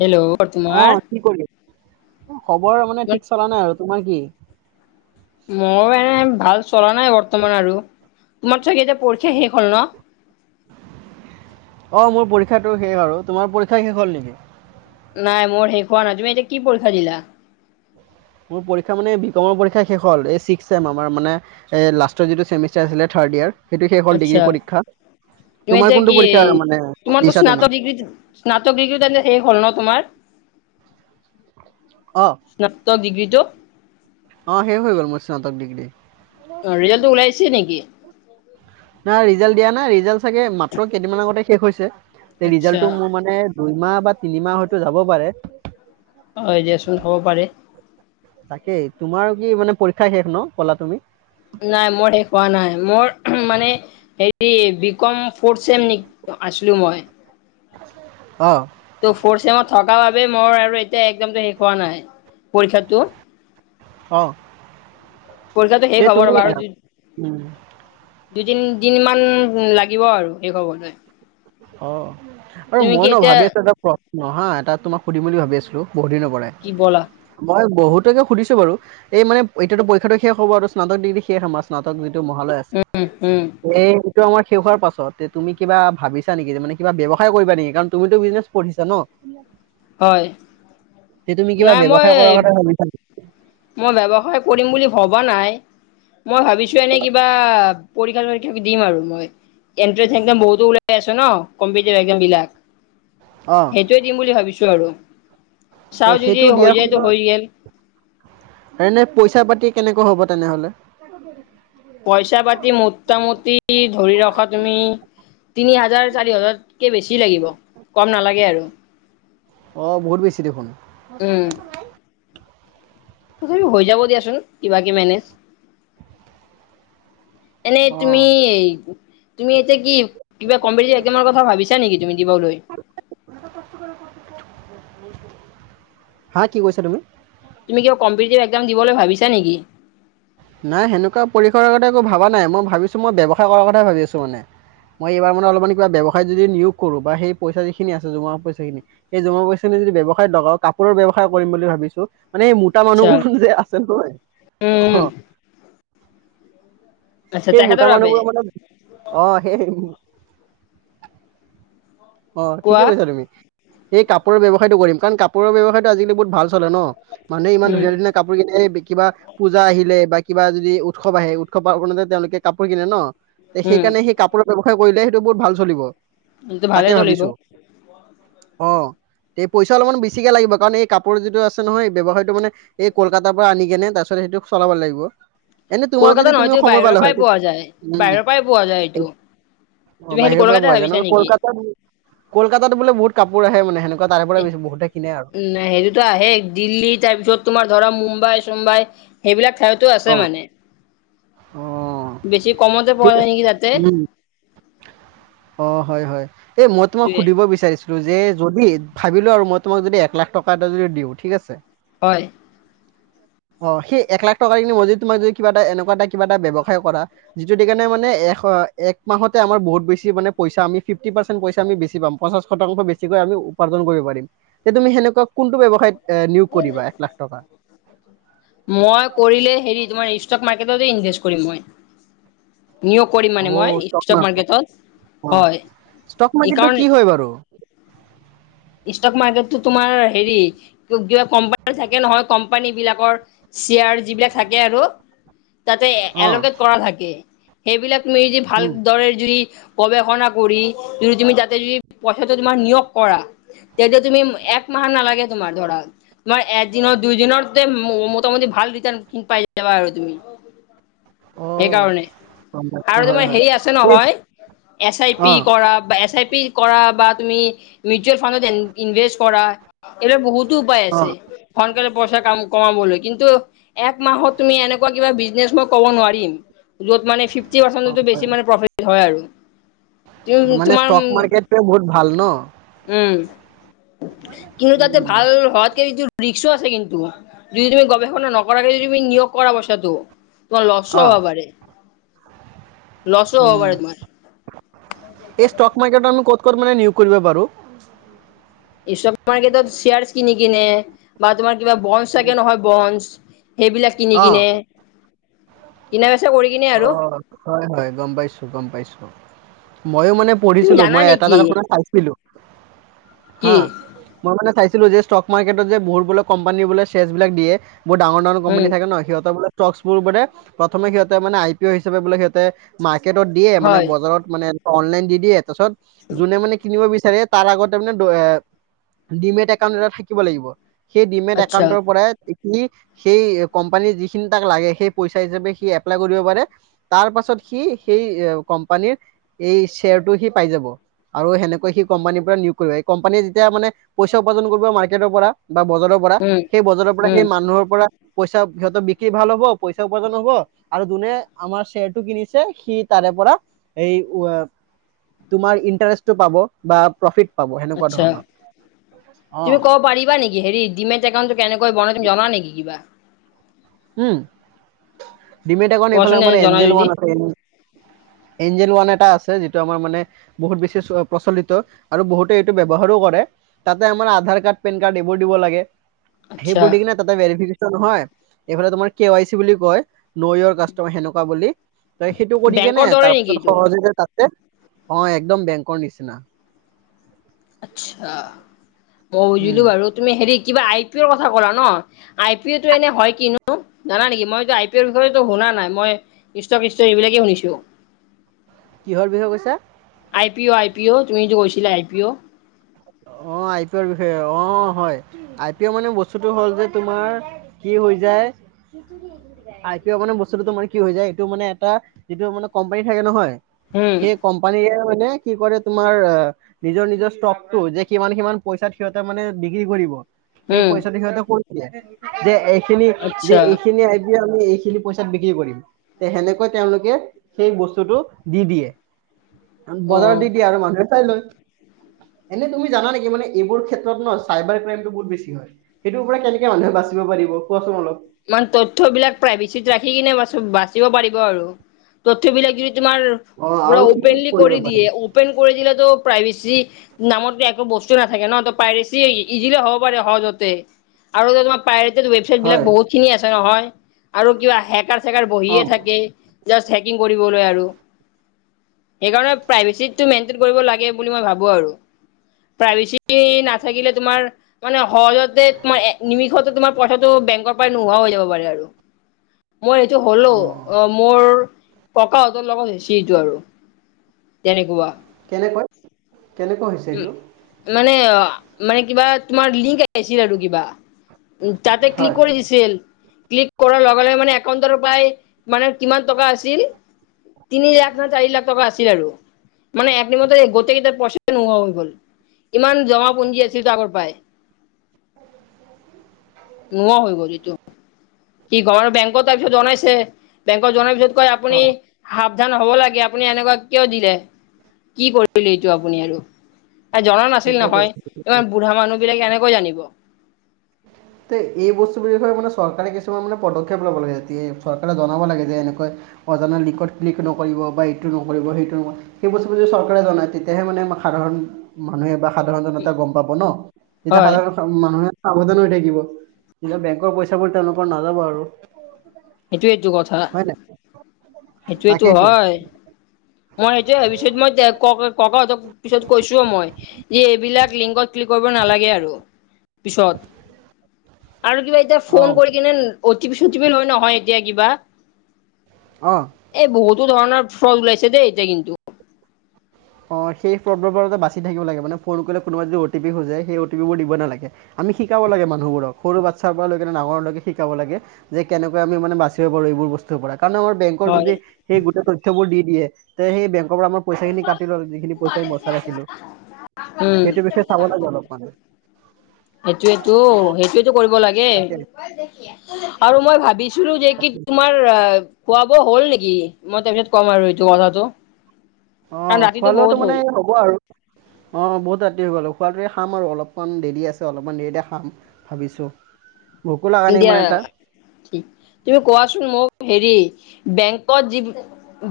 Hello অ তোমাৰ কি কৰি খবৰ মানে ঠিক চলা নাই আৰু, তোমাৰ কি? মই এনে ভাল চলা নাই বৰ্তমান আৰু। তোমাৰ চাগে এতিয়া পৰীক্ষা শেষ হল ন। অ মোৰ পৰীক্ষাটো শেষ আৰু তোমাৰ পৰীক্ষা শেষ হ'ল নেকি? নাই মোৰ শেষ নাই তুমি এতিয়া কি পৰীক্ষা দিলা। মোৰ পৰীক্ষা মানে বিকমৰ পৰীক্ষ শেষ হল এই আমাৰ মানে ছিক্স ছেম আমাৰ মানে লাষ্টৰ যিটো ছেমিষ্টাৰ আছিলে থাৰ্ড ইয়াৰ সেটো শেষ হল ডিগ্ৰী আচ্ছা পৰীক্ষা। তুমি তোমাৰ এতিয়া কোনটো কি পৰীক্ষা মানে তোমাৰতো দিছা তুমি স্নাতক ডিগ্ৰী স্নাতক ডিগ্ৰী শেষ হ'ল ন তোমাৰ। অ স্নাতক ডিগ্ৰীটো অ শেষ হৈ গ'ল মোৰ স্নাতক ডিগ্ৰী। অ ৰিজাল্টটো ওলাইছে নেকি। না ৰিজাল্ট দিয়া নাই ৰিজাল্ট চাগে মাত্ৰ কেইদিন আগতে শেষ হৈছে আচ্ছা ৰিজাল্টটো মোৰ মানে দুইমাহ বা তিনিমাহ হয়তো যাব পাৰে। হয় দিয়াচোন হ'ব পাৰে তাকেই তোমাৰ কি মানে পৰীক্ষা শেষ ন কলা তুমি। নাই মোৰ শেষ হোৱা নাই মোৰ মানে হেৰি বিকম ফৰ্থ ছেম আছিলোঁ মই। অ। ত ফত থকা বাবে মই আৰু এতিয়া একামটো শেষ হোৱা নাই পৰীক্ষাতটো। অ পইচাটো শেষ তে তুমি ৰবা আৰু য উম দুই তিনদিন মান লাগিব আৰু এই শেষ হবলে অ আৰু মই ন ভাবি আছো এটা প্ৰশ্ন হা এটা তোমাক সুধিম বুলি ভাবি আছিলো। বহুদ নপৰে কি ব'লা মই বহুত ত সুধিছো বাৰু মানে এতিয়াত পৰীক্ষাটো শেষ হ'ব আৰু স্নাতক ডিগ্ৰী শেষ আমাৰ স্নাতক মহালয় আছে উম উম এইটো আমাৰ শেষ হোৱাৰ পাছত তুমি কিবা ভাবিছা? চা নেকি মানে কিবা ব্যৱসায় কৰিবা নেকি কাৰণ তুমিতো বিজনেছ পঢ়িছা ন। হয়। তে তুমি কিবা নাই মই ব্যৱসায় কৰাৰ কথা ভাবিছা নেকি মই ব্যৱসায় কৰিম বুলি ভব বা নাই মই ভাবিছো এনে কিবা পৰীক্ষা চৰীক্ষা দিম আৰু মই। এণ্ট্ৰে এক বহুতো ওলাই আছো ন কম্পিভ এক বিলাক অ সেইটোৱে দিম বুলি ভাবিছো আৰু। ত চাও যদি সেইটো হৈ দিয়াৰ যায়তো হৈ গ'ল সময়ত এনে পইচা পাতি কেনেকা? হ'ব তেনেহ'লে। পইচা পাতি মোটামুটি ধৰি ৰখা তুমি তিনি হাজাৰ চাৰি হাজাৰতকৈ বেছি লাগিব কম নালাগে আৰু। আহ বহুত বেছি দেখোন। উম তথাপি হৈ যাব দিয়াচোন কিবা কি মেনেজ এনেই অ তুমি তুমি এতিয়া কি কিবা কম কথা ভাবিছা নেকি তুমি দিবলৈ। [unintelligible] হা কি কৈছা তুমি? তুমি কিব কম্পিটিভ এক্সাম দিবলৈ ভাবিছা নেকি? নাই সেনেকুৱা পৰিসাৰ কথা একো ভবা নাই মই ভাবিছো মই ব্যৱসায় কৰাৰ কথ ভাবি আছো মানে। মই এইবাৰ মানে অলপমান কিবা ব্যৱসায় যদি নিয়োগ কৰো বা সেই পইচা যিখিনিছে জমা পইচািন সেই জমা পইাখিনি যদি ব্যৱসায় লগাও কাপোৰ ব্যৱসায় কৰিম বুলি ভাবিছোঁ। মানে মোটা আচ্ছা মানুহবোৰ যে আছে উম নহয় অ। আচ্ছা সেই মোতা তেখেতৰ বাবে মানুহবোৰৰ মানে অ সেই অ ঠিকে কোৱা কৈছা তুমি, এই কাপোৰৰ্য়ৱসায়টো কৰিম কাৰণ কাপোৰৰ্য়ৱসায়টো আজিকি বহুত ভাল চ চ ন মানুহে ইমান উম ধুনীয়া ধুনীয়া কাপোৰ কনে কিবা পূজা আহিলে বা কিবা যদি উৎসৱ আহে। তেওঁলোকে কাপোৰ কিনে ন তে উম সেইকাৰণে সেই কাপোৰৰ ব্যয়ৱসায় কৰিলে সেইটো বহুত ভাল চলিব। এইটো ভালে তাকে চলিব ভাবিছো অ এই পইচা অলপমান বেছিকে লাগিব কাৰণ এই কাপোৰ যিটো আছে নহয় এই ব্যয়ৱসায়টো মে এই কলকাতাৰ পৰা আনি কেনে আচতে সেইটো চলাব লাগিব। এনে তোমাৰ কলকাতা যদি তুমি নহয়তো সময় বাহিৰৰ পালা পৰাই হয় পোৱা যায় উম। বাহিৰৰ পৰাই পোৱা যায় এইটো অ তুমি খালি বাহিৰৰ পৰা কলকাতা পোৱা যায় ন ভাবিছা কলকাত নেকি কলকাতাত বোলে বহুত কাপোৰ আহে মানে সেনে ন সেইটোতো আহে দিল্লী তাৰপিছত তোমাৰ ধৰা মুম্বাই চুম্বাই সেইবিলাক ঠাইতো অ আছে মানে। অ। বেছি কমতে পোৱা ঠিক যায় আছে নেকি তাতে উ অ হয় হয়। এই মই তোমাক সেইটোৱে। সুধিব বিচাৰছোঁ যে যদি ভাবিলো আৰু মই তোমাক যদি এক লাখ টকা এটা যদি দিওঁ ঠিক আছে। হয় অ সেই এক লাখ টকাৰ কি মজদি তোমাক যদি কিবা এটা এনেকুৱা এটা কিবা এটা ব্যৱসায় কৰা যিটোই কাৰণে মানে এক মাহতে আম বহুত বেছি মান পইচা আমি ফিফটি পাৰ্চেণ্ পইা আমি বেছি পচা শতাংশ বেছিকৈ আমি উপাৰ্জন কৰিব পাৰিম যে তুমি সেনেকুৱা কোনটো ব্যৱসায়ত এ নিয়োগ কৰিবা এক লাখ টকা। মই কৰিলে হেৰি তোমাৰ ষ্টক মাৰ্কেটতে ইনভেষ্ট কৰিম মই। নিয়োগ কৰিম অ মানে মই ষ্টক মাৰ্কেট মাৰ্কেটত অ হয়। ষ্টক এই মাৰ্কেটটো কাৰণ কি হয় বাৰু ষ্টক মাৰ্কেটতো তোমাৰ হেৰি কিবা কোম্পানি থাকে নহয় কোম্পানী বিলাকৰ চেয়াৰ যিবিলাক থাকে আৰু [unintelligible] তাতে অ এলকেট কৰা থাকে সেইবিলাক মি যদি ভাল উম, দৰে যদি। গৱেষণা কৰি যদি তুমি যাতে যদি পইচাটো তোমাৰ নিয়োগ কৰা তেতিয়া তুমি এক মাহ নালাগে তোমাৰ ধৰা তোমাৰ এদিনৰ দুইদিনৰ মোটামুটি। ভাল ৰিটাৰ্ কিন পাই যাবা আৰু তুমি [unintelligible] অ সেই কাৰণে গম পাইছোঁ, আৰু হয় তোমাৰ হয় হেৰি আছে এই নহয় এছ আই অ পি কৰা বা এছ আই পি বা তুমি ম ফতভে কৰা। এইবাৰ বহুতো উপায় অ আছে সোনকালে পইচা কাম কমাবলৈ কিন্তু এক মাহত তুমি এনেকুৱা। কিব বিজনে মই ক'ব নোৱাৰিম যত মানে ফিফটি পাৰ্চট বেছি মানে প্ৰফিট হয় আৰু মানে তোমাৰ ষ্টক মাৰ্কেটটো বহুত ভাল ন উম কিন্তু তাতে উম, ভাল হোৱাতকে এইটো ৰিক্স আছে কিন্তু যদি তুমি গৱেষণা নকৰাকে যদি তুমি নিয়োগ কৰা পইছাটো। তোমাৰ অ লচও হব পাৰে লছো হ'ব পাৰে তোমাৰ এই ষ্টক মাৰ্কেটন ক। মানে নিয়োগ কৰিব পাৰোঁ। এই চব মাৰ্কেটত শ্বেয়াৰছ কিনি কিনে বা তোমাৰ কিবা বন চাগে নহয় বনছ। সেইবিলাক কিনি অ কিনে কিনা। কৰি কিনে অ আৰু হয় হয় গম পাইছো গম পাইছো ময়ো মানে তুমি পঢ়িছিলো জানা মই এটা নেকি জাগাত মানে চাইছিলো কি হা মই মানে চাইছিলো যে ষ্টক মাৰ্কেটত যে বহুত বোলে কোম্পানী বোলে শেয়ছ বিলাক দিয়ে বহু ডাঙৰ ডাঙৰ কোম্পানী উম সিহঁতৰ ষ্টকবোৰ [unintelligible] মানে ই পি অ' হিচাপে বোলে সিহঁতে মাৰ্কটত দিয়ে মানে হয় বজাৰত মানে অনলন দি দিয়ে তাৰিছত। যোনে মানে কিনিব বিচ তাৰ আগত তাৰ মমানে এ ডিমেট একাউণ্ট এটা থাকিব লাগিব সেই ডিমেট আচ্ছা একাউণ্টৰ পৰা যিখিনি সেই কোম্পানীৰ যিখিনি তাক লাগে সেই পইচা হিচাপে সি এপ্লাই কৰিব পাৰে তাৰ পাছত কি সেই কোম্পানীত এই ছেয়াৰটো সি পাইজাব। আৰু সেনেকৈ সি কোম্পানীৰ পৰা নিয়োগ কৰিব এই কোম্পানীয়ে যেতিয়া মানে পইচা উপাৰ্জন কৰিব মাৰ্কেটৰ পৰা বা বজাৰৰ পৰা উম সেই বজাৰৰ পৰা উম সেই মানুহৰ পৰা। পইচা সিহঁতৰ বিক্ৰী ভাল হব পইচা উপাৰ্জন হব। আৰু জুনে আমাৰ চেৰটো কিনিছে সি তাৰে পৰা এই উ। তোমাৰ ইণ্টাৰেষ্টও পাব বা প্ৰফিট পাব সেনেকুৱা আতছা ধৰণৰ অ তুমি ক'ব পাৰিবা নেকি হেৰি ডিমেট একাউণ্টটো কেনেকৈ বনাই। জানা নেকি কিবা উম ডিমেত একাওনত এইফালে কোৱাচোন আমাৰ এনে জনা এঞ্জেল যদি ৱান [unintelligible] এঞ্জেল ওৱান এটা আছে যিটো আমাৰ মানে বহুত বেছি প্ৰচলিত আৰু বহুতে এইটো ব্যৱহাৰো কৰে তাতে আমাৰ আধাৰ কাৰ্ড পেন কাৰ্ড এইবোৰ দিব লাগে আচ্ছা সেইবোৰ দি কিনে তাতে ভেৰিফিকেশ্যন নহয় এইফালে তোমাৰ কে ৱাই চি বুলি কয় নৈয়ৰ কাষ্টমাৰ সেনেকুৱা বুলি। ত সেইটো কৰি কেনে বেংকৰ দৰে তাৰ নেকি পাছত এইটো সহজ। [unintelligible] অ', একদম বেংকৰ নিচিনা। আচ্ছা, অ, উম বুজিলোঁ আৰু তুমি হেৰি কিবা আই পি এৰ কথা ক'লা ন' আই পি এটো এনে হয় কিনো, জানা নেকি মইটো আই পি এৰ বিষয়েটো শুনা নাই, মই ইষ্টা ফিষ্টা সেইবিলাকে শুনিছোঁ। কিহৰ বিষয়ে কৈছা I P O I P' তুমি যে গৈছিলা I P O O I P অৰ বিষয়ে অ হয় আই পি অৰ মানে বস্তুটো হ'ল যে তোমাৰ কি হৈ যায় আইটি মানে বস্তুো মানে কি হৈ যায় এইটো মানে এটা যিটো মানে কোম্পানী থাকে নহয় উম সেই কোম্পানীয়েৰে মানে কি কৰে তোমাৰ নিজৰ নিজৰ ষ্টক যে কিমান সিমান পইচাত সিহঁতে মানে বিক্ৰী কৰিব সেই উম পইচাটো সিহঁতে যে এইখিনি যে আচ্ছা এইখিনি এইখিনি পইচাত বিক্ৰী কৰিম তে সেনেকৈ তেওঁলোকে সেই বস্তুটো দি দিয়ে বজাৰত অ দি দিয়া আৰু মানুহে চাই লয় এনে তুমি জানা নেকি এইবোৰ ক্ষেত্ৰত ন চাইাৰ্ৰাইমত বহুত বেছি হয় সেইটোৰ পৰা কেনেকে মানুহে বাচিব পাৰে দিব কোৱাচোন অলপ ইান তথ্যবলাক প্ৰাইভেচিত ৰাখি কিনে বা বাচিব পাৰিব আৰু তথয়বলাক যদি তোমাৰ অ পুৰা আৰু কি কি অপেনলি কৰিব কৰি পাৰি দিয়ে অপেন কৰি দিল তো প্ৰাইভেচি নামত একো বস্তু নাথাকে ন ত প্ৰাইভেচি ইজিলে হ'ব পাৰে সহজতে আৰু তমাৰ পায় ৱেবচাইট বিলাক হয় বহুত খিনি আছে নহয় আৰু কিবা হেকাৰ চেকাৰ বহিয়ে অঁ থাকে জাষ্ট হেকিং কৰিবলৈ আৰু সেইকাৰণে প্ৰাইভেচিটো মেইনটেইন কৰিব লাগে বুলি মই ভাবো আৰু প্ৰাইভেচি নাথাকিলে তোমাৰ মানে সহজতে তোমাৰ নিমিষতে তোমাৰ পইচাটো বেংকৰ পৰা নোহোৱা হৈ যাব পাৰে আৰু মই এইটো হ'লো অঁ অ মোৰ প্ৰক লগত হেচিটো আৰু তেনেকুৱা কেনেকৈ কেনেকা হৈছে এইটো তেৱা মানে কিবা তোমাৰ গাইছিল আৰু কিবা তাতে ক্লিক হয় ্ কৰেে মানে একাউটৰ মানে কিমান টকা আছিল [inaudible] তিনি লাখ ন চাৰি লাখ টকা আছিল আৰু [inaudible] মানে একনিমতে গোতে কিতিাৰ পইচ নোহ [inaudible] ইমান জঙাাপুঞ্জী আছিল ত আগৰ পৰাই। নোহোৱা হৈ গল এইটো, কি ঘৰে বেংক তাৰপিছত জনাইছে বেংকত জনাইছে। কয় আপুনি অঁ সাৱধান হ'ব লাগে আপুনি এনেকুৱা কিয় দিলে কি কৰিলো এইটো আপুনি আৰু। জনা নাছিল ঠিকে নহয় কৈছে ঠিকে এইমান কৈছে বুঢ়া মানুহ বিলাকে এনেকৈ জানিব। উ [inaudible] তে এই বস্তু বি বিষয়ে মানে চৰকাৰে কিছুমান মানে পদক্ষেপ ল'ব লাগে চৰকাৰে জনাব লাগে যে এনেকুৱা অজানা লিংকত ক্লিক নকৰিব বা এইটো নকৰি সেইটো সেইস্তব যদি চৰকাৰে জনাই তেতিয়াহে মানে আ সাধাৰণ মানুহে বা সাধাৰণ জনতা গম পাব ন তেতিয়া হয় সাধাৰণ মানুহে সাৱধান হৈ থাকিব যেতিয়া বেংকৰ পইচাাবোৰ তেওঁলোকৰ নাযাব আৰু। সেইটোৱেইটো কথা, হয় নাই সেইটোেটো তাকেইতো হয়। মই সেইটো পিছত মই ক- ককাহঁতক পিছত কৈছোও মই যে এইবিলাক লিংগত কৰিব নালাগে আৰু। পিছত আৰু কিবা এতিয়া ফোন অঁ কৰি কিনে অিিপিল হয় নহয় [inaudible] এতিয়া কিবা। অঁ। এই বহুতো ধৰণৰ ওলাইছে দেই এতিয়া কিন্তু [inaudible] অ সেই প্ৰব্লেমোৰ বাচি থাকিব লাগে মে ফোনলে কোনোবা যদি অটিিজ সেই অটিোৰ দিব নালাগে। আমি শিকাব লাগে মানুহবোৰক সৰু বাচ্ছাৰ পৰা লৈকেনে ডাঙৰলৈকে শিকাব লাগে যে কেনেকৈ আমি মানে বাচিব পাৰোঁ এইবোৰ বস্তুৰ পৰা কাৰণ আমাৰ বেং হয় যদি সেই গোটেই তথ্যবোৰ দি দিয়ে তে সেই বেংকৰ পৰা আমাৰ পই [unintelligible] যিখিনি পইচা আমি বচাই ৰাখিলোঁ উম সেইটো বিষয়ে চাব লাগে অলপ মানে। সেইটোয়টো সেইটোয়টো কৰিব লাগে তাকে আৰু মই ভাবিছো। [unintelligible] যে কি তোমাৰ অহ খোৱা বোৱা হ'ল নেকি? মই তাৰপিছত কম আৰু এইটো কথাটো। কাৰণ অ', খোৱা ৰাতিটো লোৱাটো বহুত মানে হ'ল হ'ব আৰু। অ', বহুত ৰাতি হৈ গ'লো খোৱটোৱ খাম আৰু অলপমান দেৰি আছে অলপমান দেৰি দে খাম ভাবিছোঁ। [inaudible] নাই ইমান দিয়া এটা তুমি কোৱাচোন মোক হেৰি বেংকত যি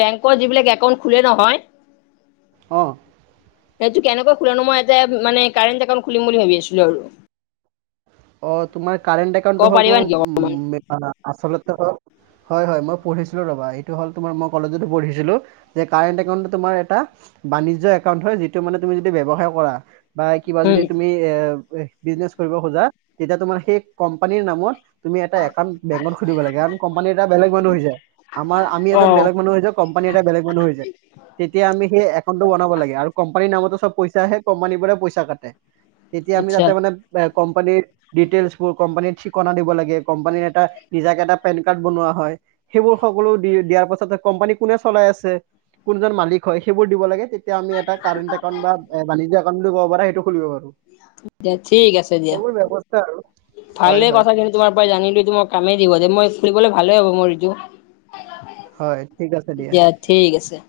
বেংকৰ যিবিলাক একাউন্ট খোলে নহয়। অ'। এইটো কেনেকৈ খোলনো মই এটা মানে কাৰেণ্ট একাউট খুলিম বুলি ভাবি আছিলোঁ আৰু। [unintelligible] টো ক'ব হ'ল পাৰিবা তোমাৰ নেকি অকমান উম, আ-আচলতে হয়, হয়, মই পঢ়িছিলো ৰ'বা এইটো হ'ল তোমাৰ মই কলেজতো পঢ়িছিলো যে কাৰেণ্ট এ তোমাৰ এটা বাণিজ্য একাউণ্ট হয় যিটো মানে তুমি যদি ব্যৱসায় কৰা। বা কিবা যদি তুমি উম এ বিজনেচ কৰিব খোজা তেতিয়া তোমাৰ সেই কোম্পানীৰ নামত তুমি এটা একাউট বেংকত খুলিব লাগে কাৰ কম্পানী এটা বেলেগ মানুহ হৈছে, আমাৰ আমি এজন বেলেগ অ মানুহ হৈছে যাওঁ কম্প [unintelligible] বেলেগ মানুহ হৈ যায়, তেতিয়া আমি সেই একাউন্টটো বনাব লাগে আৰু কোম্পানিৰ নামটো চব পইচা আহে, কোম্পানীবোৰে পইচা কাটে তেতিয়া আমি আচ্ছা যাতে মানে এ কোম্পানীৰ ডিটেইল্চবোৰ কোম্পানিৰ ঠিকনা দিব লাগে কম্পানিৰ এটা নিজাকে টা তাত বনোৱা হয়, সেইবোৰ সকলো দিয়ে, দিয়াৰ পাছতে কম্পানি কোনে চলাই আছে? কোনজন মালিক হয় সেইবোৰ দিব লাগে তেতিয়া আমি এটা কাৰেণ্ট একাউণ্ট বাণিজ্য একাউণ্ট বুলি ক'ব পা সেইটো খুলিব পাৰো। দে ঠিক আছে দিয়া, এইবোৰ ব্যৱস্থা আৰু হয় ভালে হয় কথাখিনি তোমাৰ পৰা জানিল টো মই কামেই দিব যে মই ফুুলিবলে ভালে হ'ব মোৰ এইটো। হয় ঠিক আছে দিয়া ঠিক আছে।